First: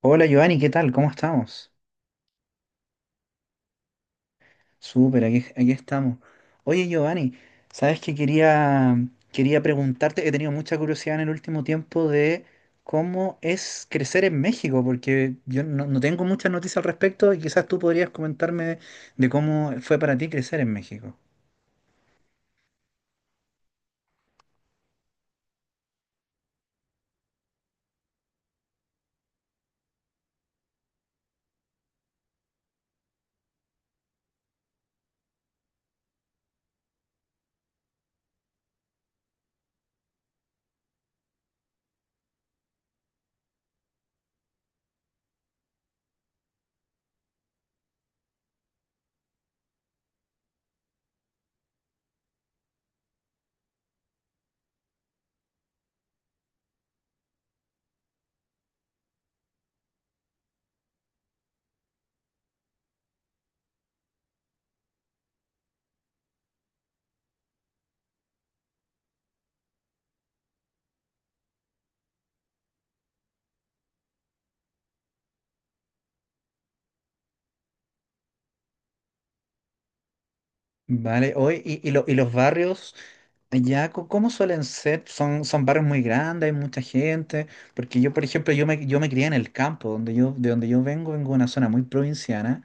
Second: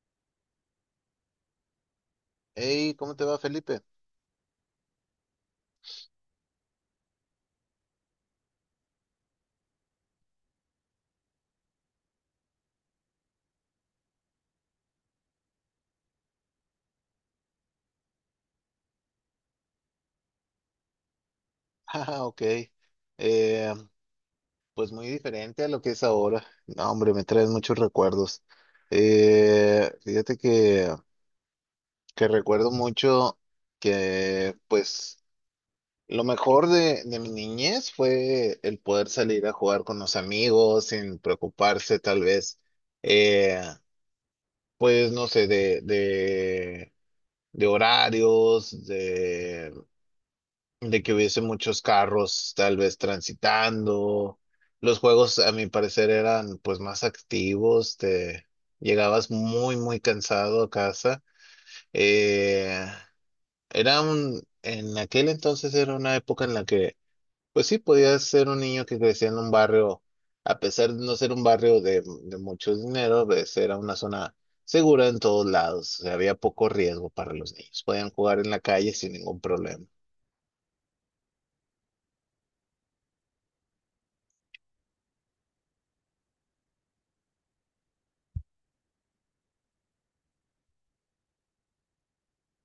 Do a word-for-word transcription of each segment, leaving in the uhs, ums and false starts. Hola Giovanni, ¿qué tal? ¿Cómo estamos? Hey, ¿cómo te va, Felipe? Súper, aquí, aquí estamos. Oye Giovanni, ¿sabes que quería, quería preguntarte? He tenido mucha curiosidad en el último tiempo de cómo es crecer en México, porque yo no, no tengo muchas noticias al respecto y quizás tú podrías comentarme de cómo fue para ti crecer en México. Ah, ok. Eh, pues muy diferente a lo que es ahora. No, hombre, me traes muchos recuerdos. Eh, fíjate que, que recuerdo mucho que, pues, lo mejor de, de mi niñez fue el poder salir a jugar con los amigos sin preocuparse, tal vez, eh, pues, no sé, de, de, de horarios, de que hubiese muchos carros tal vez transitando. Los juegos, a mi parecer, eran pues más activos, te llegabas muy, muy cansado a casa. Eh, Era un, en aquel entonces era una época en la que, pues sí, podías ser un niño que crecía en un barrio, a pesar de no ser un barrio de, de mucho dinero, pues era una zona segura en todos lados, o sea, había poco riesgo para los niños, podían jugar en la calle sin ningún problema. Vale, hoy y, y lo- y los barrios allá, co- ¿cómo suelen ser? Son, son barrios muy grandes, hay mucha gente, porque yo, por ejemplo, yo me, yo me crié en el campo, donde yo, de donde yo vengo, vengo de una zona muy provinciana,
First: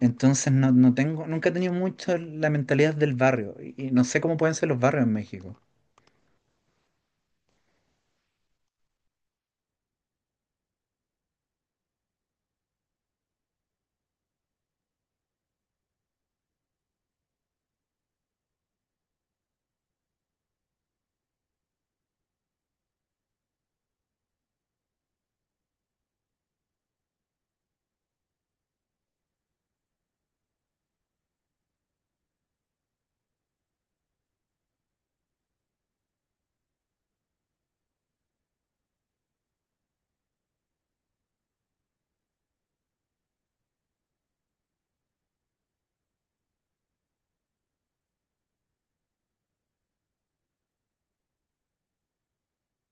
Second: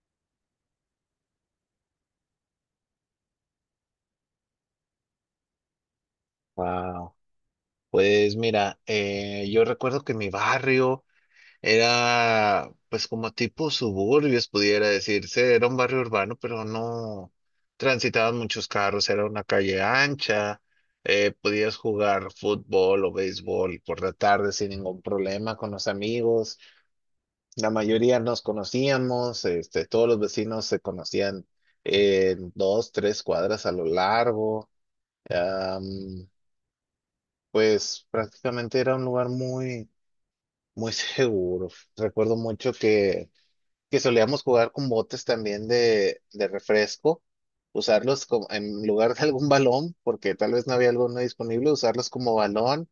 entonces no, no tengo, nunca he tenido mucho la mentalidad del barrio, y, y no sé cómo pueden ser los barrios en México. Wow. Pues mira, eh, yo recuerdo que mi barrio era pues como tipo suburbios, pudiera decirse, era un barrio urbano, pero no transitaban muchos carros, era una calle ancha, eh, podías jugar fútbol o béisbol por la tarde sin ningún problema con los amigos, la mayoría nos conocíamos, este, todos los vecinos se conocían en dos, tres cuadras a lo largo. am, pues prácticamente era un lugar muy, muy seguro. Recuerdo mucho que, que solíamos jugar con botes también de, de refresco, usarlos como, en lugar de algún balón, porque tal vez no había alguno disponible, usarlos como balón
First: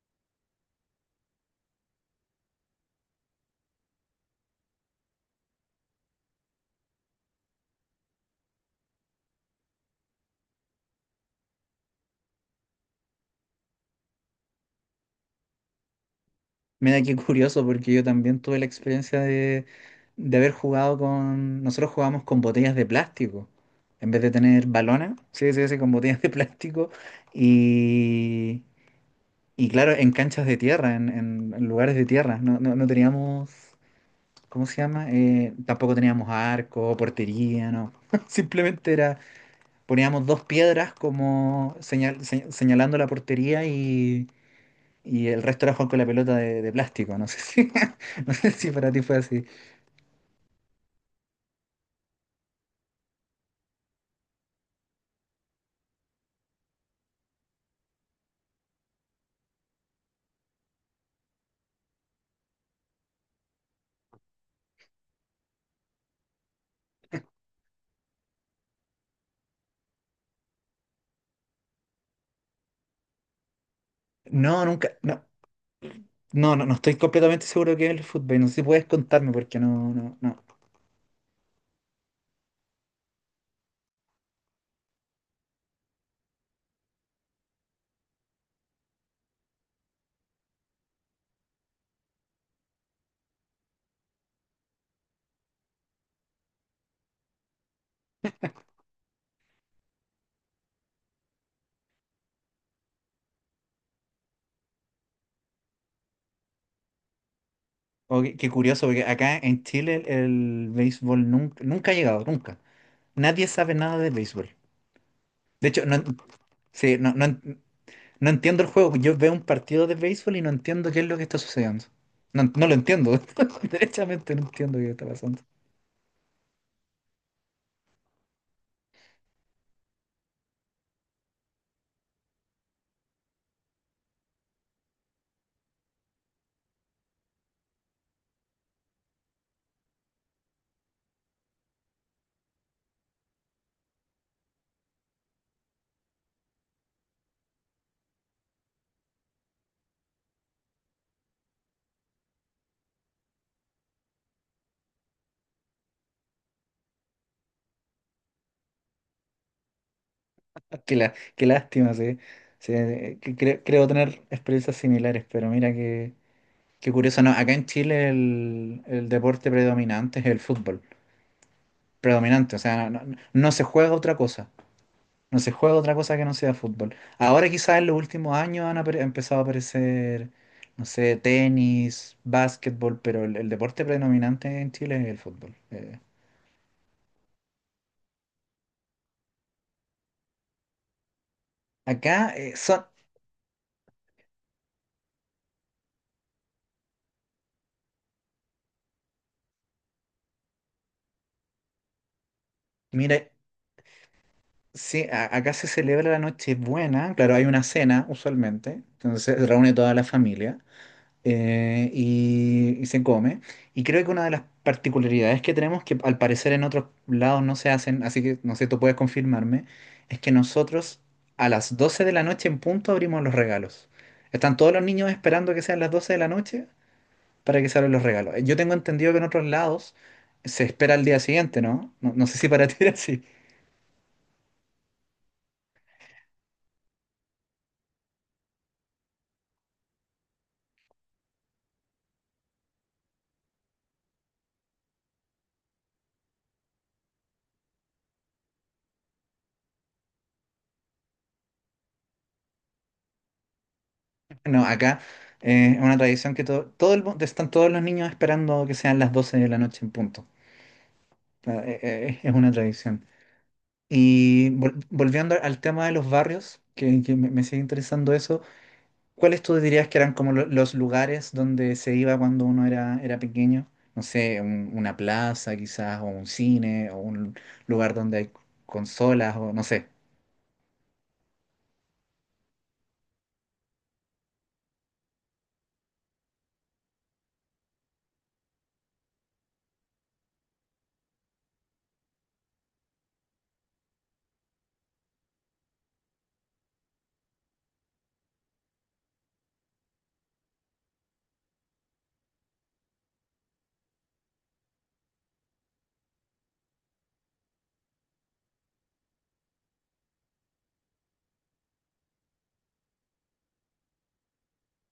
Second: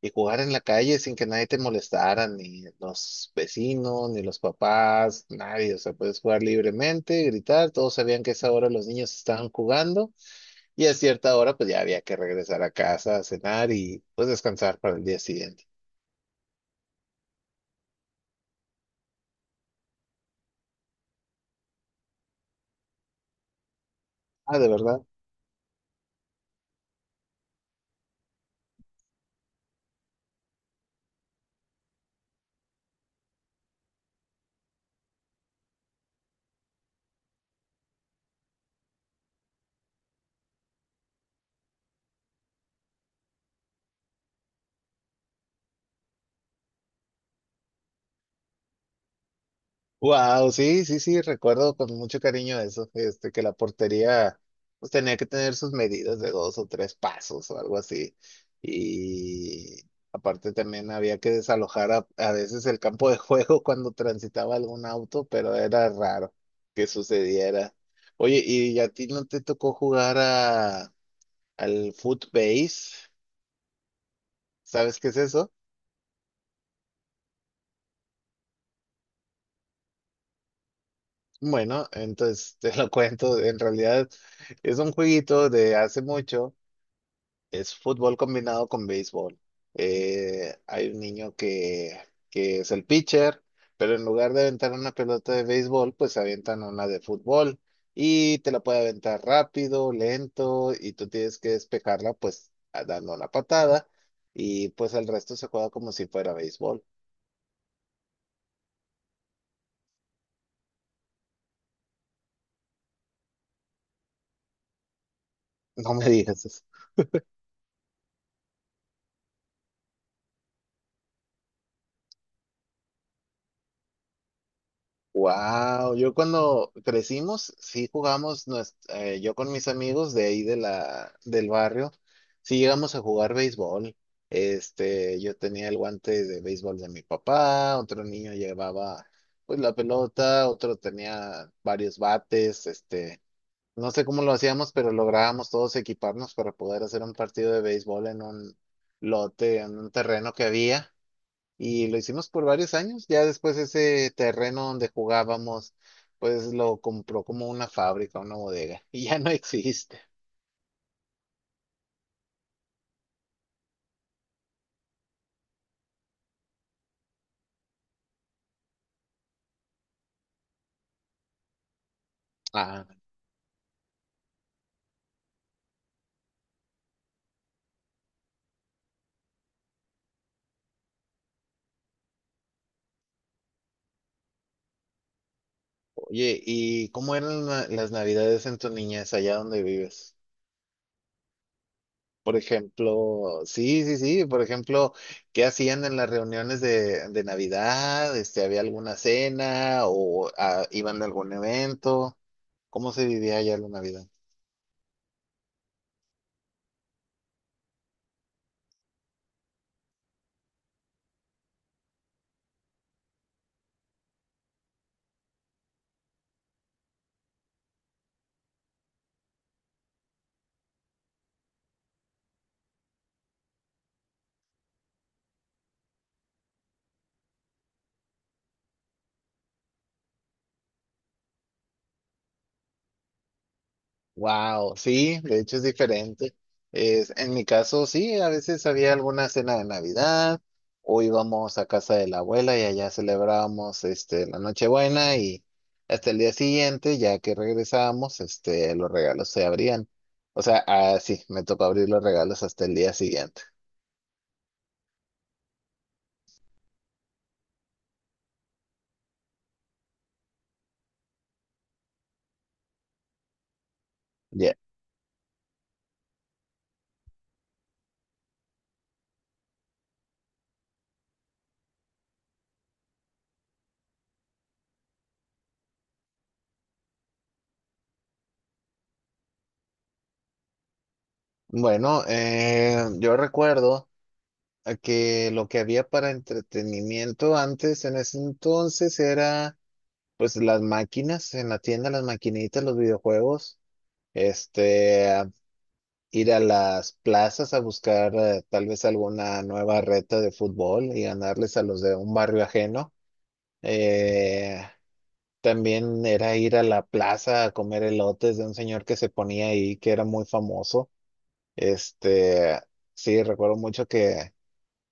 y jugar en la calle sin que nadie te molestara, ni los vecinos, ni los papás, nadie. O sea, puedes jugar libremente, gritar. Todos sabían que a esa hora los niños estaban jugando y a cierta hora pues ya había que regresar a casa a cenar y pues descansar para el día siguiente. Mira qué curioso, porque yo también tuve la experiencia de, de haber jugado con, nosotros jugábamos con botellas de plástico, en vez de Ah, tener de verdad. balones, sí, sí, sí, con botellas de plástico, y... Y claro, en canchas de tierra, en, en- en lugares de tierra. No, no, no teníamos, ¿cómo se llama? Eh, tampoco teníamos arco, portería, no. Simplemente era, poníamos dos piedras como señal, se- señalando la portería y, y el resto era jugar con la pelota de, de plástico. No sé si, no sé si para ti fue así. Wow, sí, sí, sí, recuerdo con mucho cariño eso, este, que la portería pues tenía que tener sus medidas de dos o tres pasos o algo así. Y aparte también había que desalojar a, a veces el campo de juego cuando transitaba algún auto, pero era raro que sucediera. Oye, ¿y a ti no te tocó jugar a, al footbase? No, nunca, ¿Sabes qué es no, eso? no, no, no estoy completamente seguro de qué es el fútbol. No sé si puedes contarme porque no, no, no. Bueno, entonces te lo cuento, en realidad es un jueguito de hace mucho. Es fútbol combinado con béisbol. Eh, hay un niño que, que es el pitcher, pero en lugar de aventar una pelota de béisbol, pues avientan una de fútbol y te la puede aventar rápido, lento, y tú tienes que despejarla pues a- dando una patada y pues el resto se juega como si fuera béisbol. O qué, qué curioso, porque acá en Chile el, béisbol nunca, nunca ha llegado, nunca. Nadie sabe nada de béisbol. De hecho, No no, me digas. sí, no, no, en- no entiendo el juego. Yo veo un partido de béisbol y no entiendo qué es lo que está sucediendo. No, no lo entiendo. Derechamente no entiendo qué está pasando. Wow, yo cuando crecimos, sí jugamos, nues- eh, yo con mis amigos de ahí de la, del barrio, sí llegamos a jugar béisbol. Este, yo tenía el guante de béisbol de mi papá, otro niño llevaba pues la pelota, otro tenía varios bates, este, no sé cómo lo hacíamos, pero lográbamos todos equiparnos para poder hacer un partido de béisbol en un lote, en un terreno que había y lo hicimos por varios años. Ya después ese terreno donde jugábamos, pues lo compró como una fábrica, una bodega, y ya no existe. Ah, Qué, la- qué lástima, sí. Sí, eh, que cre- creo tener experiencias similares, pero mira qué, qué curioso. No, acá en Chile el, el deporte predominante es el fútbol. Predominante, o Ah, sea, no, no- no se juega otra cosa. No se juega otra cosa que no sea fútbol. Ahora quizás en los últimos años han apare- empezado a aparecer, no sé, tenis, básquetbol, pero el, el deporte predominante en Chile es el fútbol. Eh, oye, ¿y cómo eran la- las navidades en tu niñez allá donde vives? Acá Por eh, son, ejemplo, sí, sí, sí, por ejemplo, ¿qué hacían en las reuniones de, de Navidad? Este, ¿había alguna cena o ah, iban a algún evento? ¿Cómo se mira, vivía allá la Navidad? sí, a- acá se celebra la Nochebuena, claro, hay una cena usualmente, entonces se reúne toda la familia. eh, y, y se come. Y creo que una de las particularidades que tenemos, que al parecer en otros lados no se hacen, así que no sé, tú puedes confirmarme, es que nosotros a las doce de la noche en punto abrimos los regalos. Están todos los niños esperando que sean las doce de la noche para que se abran los regalos. Eh, Yo tengo entendido que en otros lados se espera al día siguiente, ¿no? No, no sé si para ti era así. Wow, sí, de hecho es diferente. Es, en mi caso, sí, a veces había alguna cena de Navidad o íbamos a casa de la abuela y allá celebrábamos este, la Nochebuena y hasta el día siguiente, ya que regresábamos, este, los regalos se abrían. O sea, ah, sí, me tocó abrir los regalos hasta el día siguiente. No, acá eh, es una tradición que todo, todo el, mu- están todos los niños esperando que sean las doce de la noche en punto. Eh, eh, Es una tradición. Y Ya. vol- volviendo al tema de los barrios, que, que me, me sigue interesando eso, ¿cuáles tú dirías que eran como lo- los lugares donde se iba cuando uno era, era pequeño? No sé, un- una plaza quizás, o un cine, o un lugar donde hay consolas, o no sé. Bueno, eh, yo recuerdo eh, que lo que había para entretenimiento antes en ese entonces era... Pues las máquinas en la tienda, las maquinitas, los videojuegos, este, ir a las plazas a buscar eh, tal vez alguna nueva reta de fútbol y ganarles a los de un barrio ajeno. Eh, También era ir a la plaza a comer elotes de un señor que se ponía ahí, que era muy famoso. Este, sí, recuerdo mucho que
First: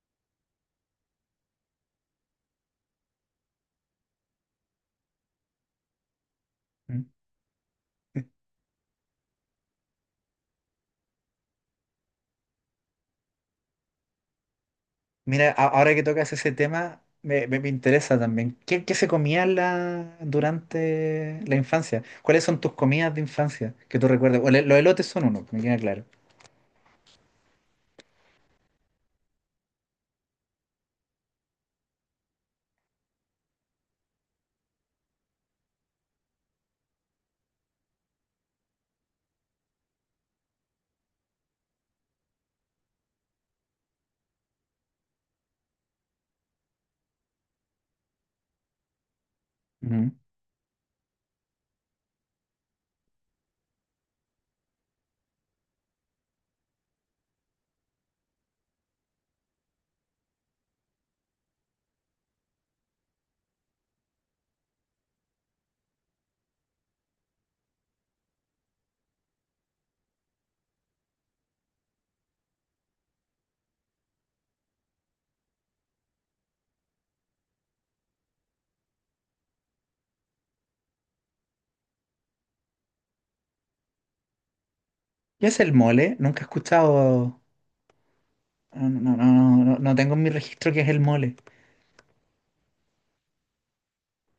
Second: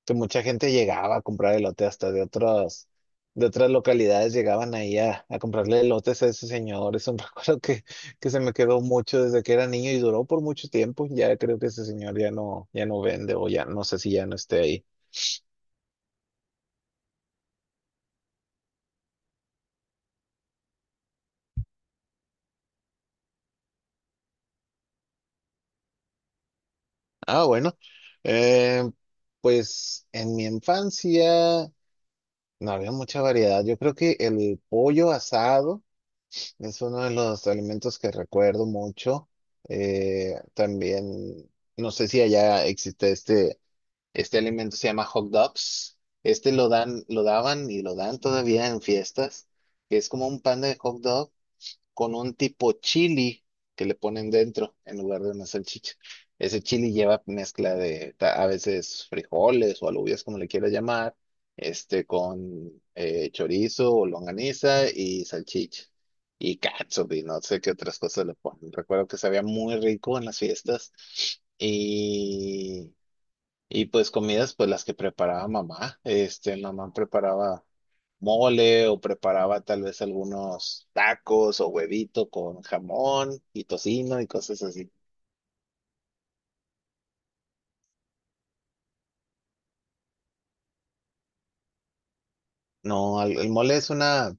que mucha gente llegaba a comprar elote hasta de otras, de otras localidades llegaban ahí a, a comprarle elotes a ese señor. ¿Mm? Es un recuerdo que, Eh, que se me quedó mucho desde que era niño y duró por mucho tiempo. Ya creo que ese señor ya no, ya no vende o ya no sé si ya no esté ahí. Mira, a- ahora que tocas ese tema, me, me- me interesa también. ¿Qué, qué se comía en la, durante la infancia? ¿Cuáles son tus comidas de infancia que tú recuerdas? O le- los elotes son uno, me queda claro. Ah, bueno. Eh, pues en mi infancia no había mucha variedad. Yo creo que el pollo asado. Es uno de los alimentos que recuerdo mucho. Eh, también, no sé si allá existe este, este alimento, se llama hot dogs. Este lo dan, lo daban y lo dan todavía en fiestas, que es como un pan de hot dog con un tipo chili que le ponen dentro en lugar de una salchicha. Ese chili lleva mezcla de ta- a veces frijoles o alubias, como le quiera llamar, este con eh, chorizo o longaniza y salchicha. Y catsup y no sé qué otras cosas le ponen. Recuerdo que sabía muy rico en las fiestas. Y y pues comidas, pues las que preparaba mamá. Este, mamá preparaba mole o preparaba tal vez algunos tacos o huevito con jamón y tocino y cosas así. ¿Qué es el mole? Nunca he escuchado. No, no, no, no, no no tengo en mi registro qué es el mole. No, al- el, mole es una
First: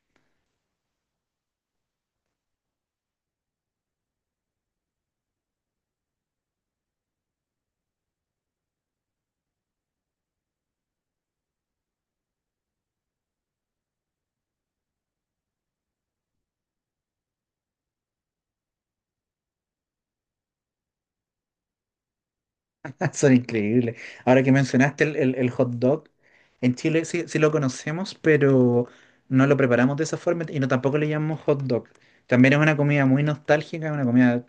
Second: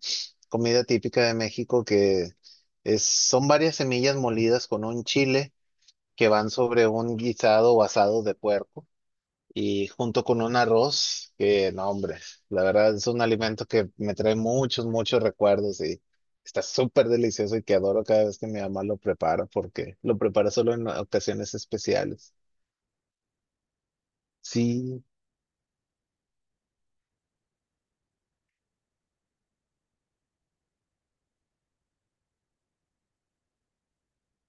comida típica de México que es, son varias semillas molidas con un chile que van sobre un guisado o asado de puerco. Y junto con un arroz, que no, hombre, la verdad es un alimento que me trae muchos, muchos recuerdos y está súper delicioso y que adoro cada vez que mi mamá lo prepara porque lo prepara solo en ocasiones especiales. Son increíbles. Ahora que Sí, mencionaste el, el- el hot dog, en Chile sí, sí lo conocemos, pero no lo preparamos de esa forma y no tampoco le llamamos hot dog. También es una comida muy nostálgica, una comida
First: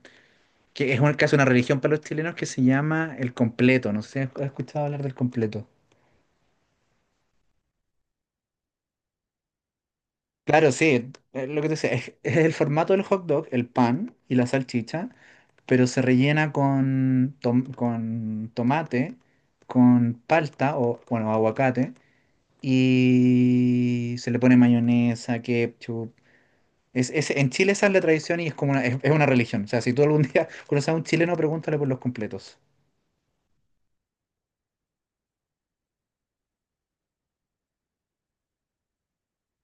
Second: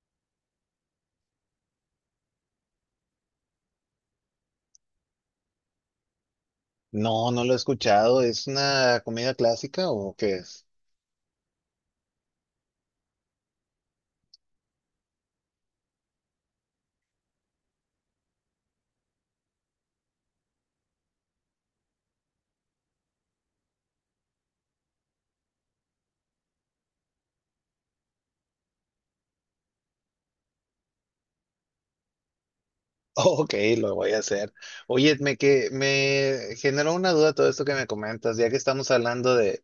que es un- casi una religión para los chilenos que se llama el completo. No sé si has escuchado hablar del completo. no, no lo he escuchado. ¿Es una comida clásica o qué es? Claro, sí, eh, lo que te decía, es, es el formato del hot dog, el pan y la salchicha, pero se rellena con, tom- con tomate, con palta o, bueno, aguacate, y se le pone mayonesa, ketchup. Es, es- en Chile esa es la tradición y es como una, es, es una religión. O sea, si tú algún día conoces a un chileno, pregúntale por los completos. Ok, lo voy a hacer. Oye, me, que, me generó una duda todo esto que me comentas, ya que estamos hablando de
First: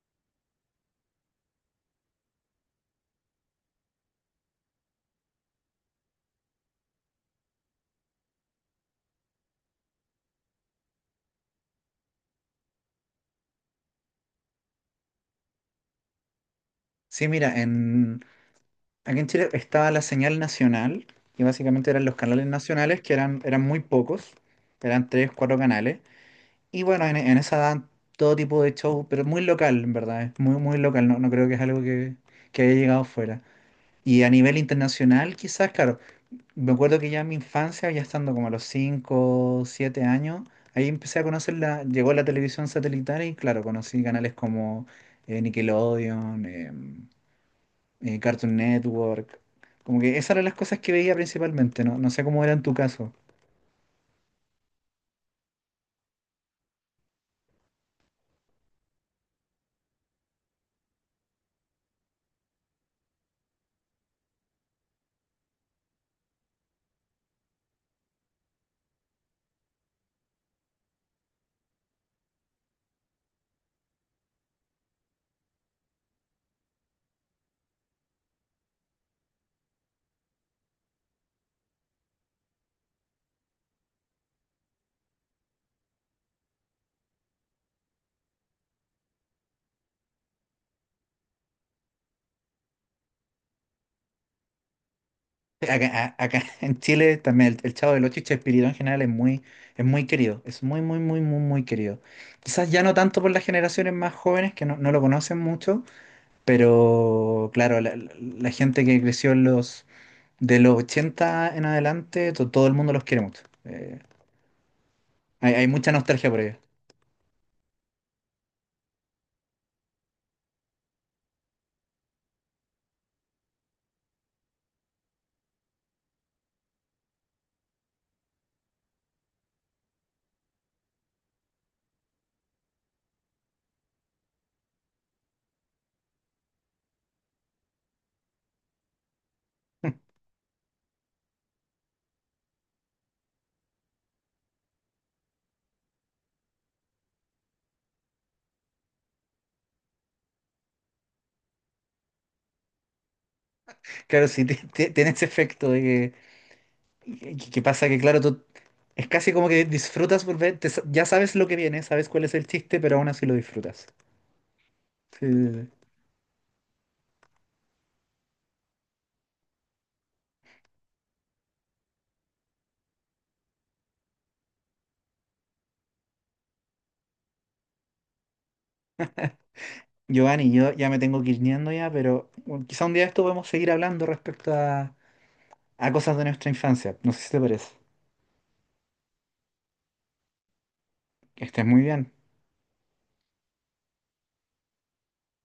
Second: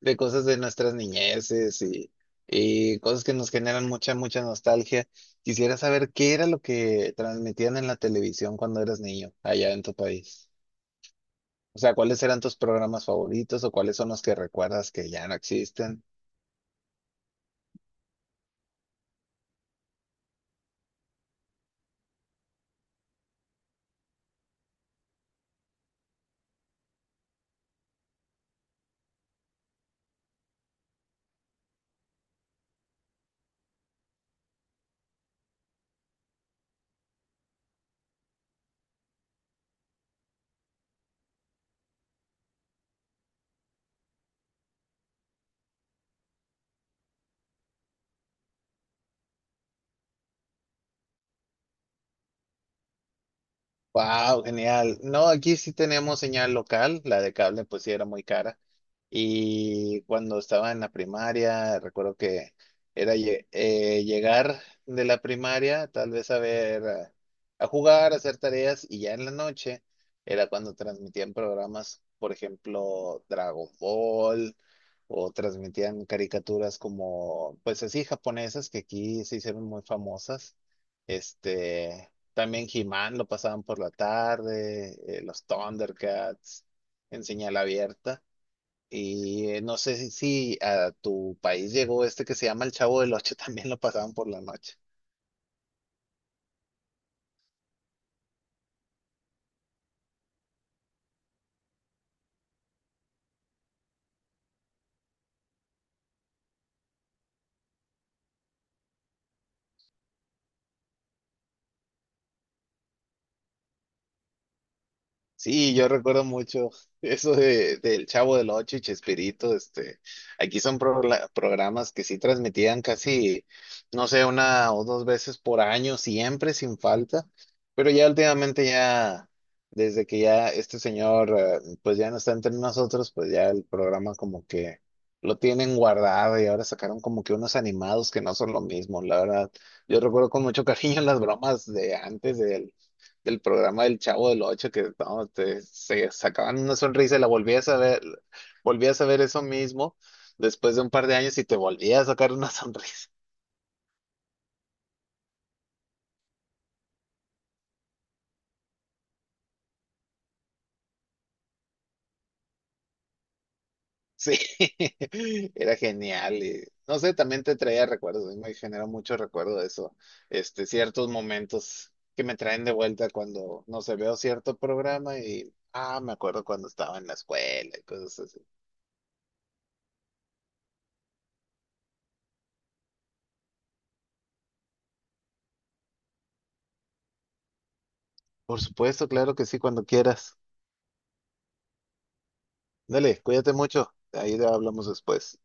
de cosas de nuestras niñeces y, y cosas que nos generan mucha, mucha nostalgia. Quisiera saber qué era lo que transmitían en la televisión cuando eras niño allá en tu país. O sea, ¿cuáles eran tus programas favoritos o cuáles son los que recuerdas que ya no existen? Sí, mira, en, aquí en Chile estaba la señal nacional, que básicamente eran los canales nacionales, que eran, eran muy pocos, eran tres, cuatro canales. Y bueno, en, en esa dan todo tipo de show, pero es muy local, en verdad, es muy, muy local, no, no creo que es algo que, que haya llegado fuera. Y a nivel internacional, quizás, claro, me acuerdo que ya en mi infancia, ya estando como a los cinco siete años, ahí empecé a conocer la, llegó la televisión satelital y claro, conocí canales como eh, Nickelodeon, eh, eh, Cartoon Network, como que esas eran las cosas que veía principalmente, no, no sé cómo era en tu caso. Wow, genial. No, aquí sí teníamos señal local, la de cable pues sí era muy cara. Y cuando estaba en la primaria, recuerdo que era lle- eh, llegar de la primaria, tal vez a ver, a, a jugar, a hacer tareas, y ya en la noche era cuando transmitían programas, por ejemplo, Dragon Ball, o transmitían caricaturas como, pues así, japonesas, que aquí se hicieron muy famosas. Este, también He-Man lo pasaban por la tarde, eh, los Thundercats en señal abierta. Y eh, no sé si, si a tu país llegó este que se llama El Chavo del Ocho, también lo pasaban por la noche. Acá, a- acá en Chile también el, el Chavo del Ocho y Chespirito en general es muy, es muy, querido, es muy, muy, muy, muy, muy querido. Quizás ya no tanto por las generaciones más jóvenes que no, no lo conocen mucho, pero claro, la, la- la gente que creció en los, de los ochenta en adelante, to- todo el mundo los quiere mucho. Eh, hay, hay Sí, yo mucha recuerdo nostalgia por ellos. mucho eso de, del Chavo del Ocho y Chespirito, este, aquí son progla- programas que sí transmitían casi, no sé, una o dos veces por año, siempre sin falta, pero ya últimamente ya, desde que ya este señor, eh, pues ya no está entre nosotros, pues ya el programa como que lo tienen guardado y ahora sacaron como que unos animados que no son lo mismo, la verdad, yo recuerdo con mucho cariño las bromas de antes de él del programa del Chavo del Ocho, que no, te- se sacaban una sonrisa y la volvías a ver, volvías a ver eso mismo después de un par de años y te volvías a sacar una sonrisa. Claro, sí, ti- ti- tiene ese efecto de que, que- que pasa que, claro, tú es casi como que disfrutas por ver, te sa- ya sabes lo que viene, sabes cuál es el chiste, pero aún así lo disfrutas. Sí, Sí, sí, sí. era genial. Y, no sé, también te traía recuerdos, a mí me generó mucho recuerdo de eso, este, ciertos momentos que me traen de vuelta cuando, no sé, veo cierto programa y, ah, me acuerdo cuando estaba en la escuela y cosas así. Giovanni, yo ya me tengo que ir yendo ya, pero bueno, quizá un día de esto podemos seguir hablando respecto a, a cosas de nuestra infancia. No sé si te parece. Por supuesto, claro que sí, cuando quieras. Que estés muy bien. Dale, cuídate mucho. Ahí hablamos después.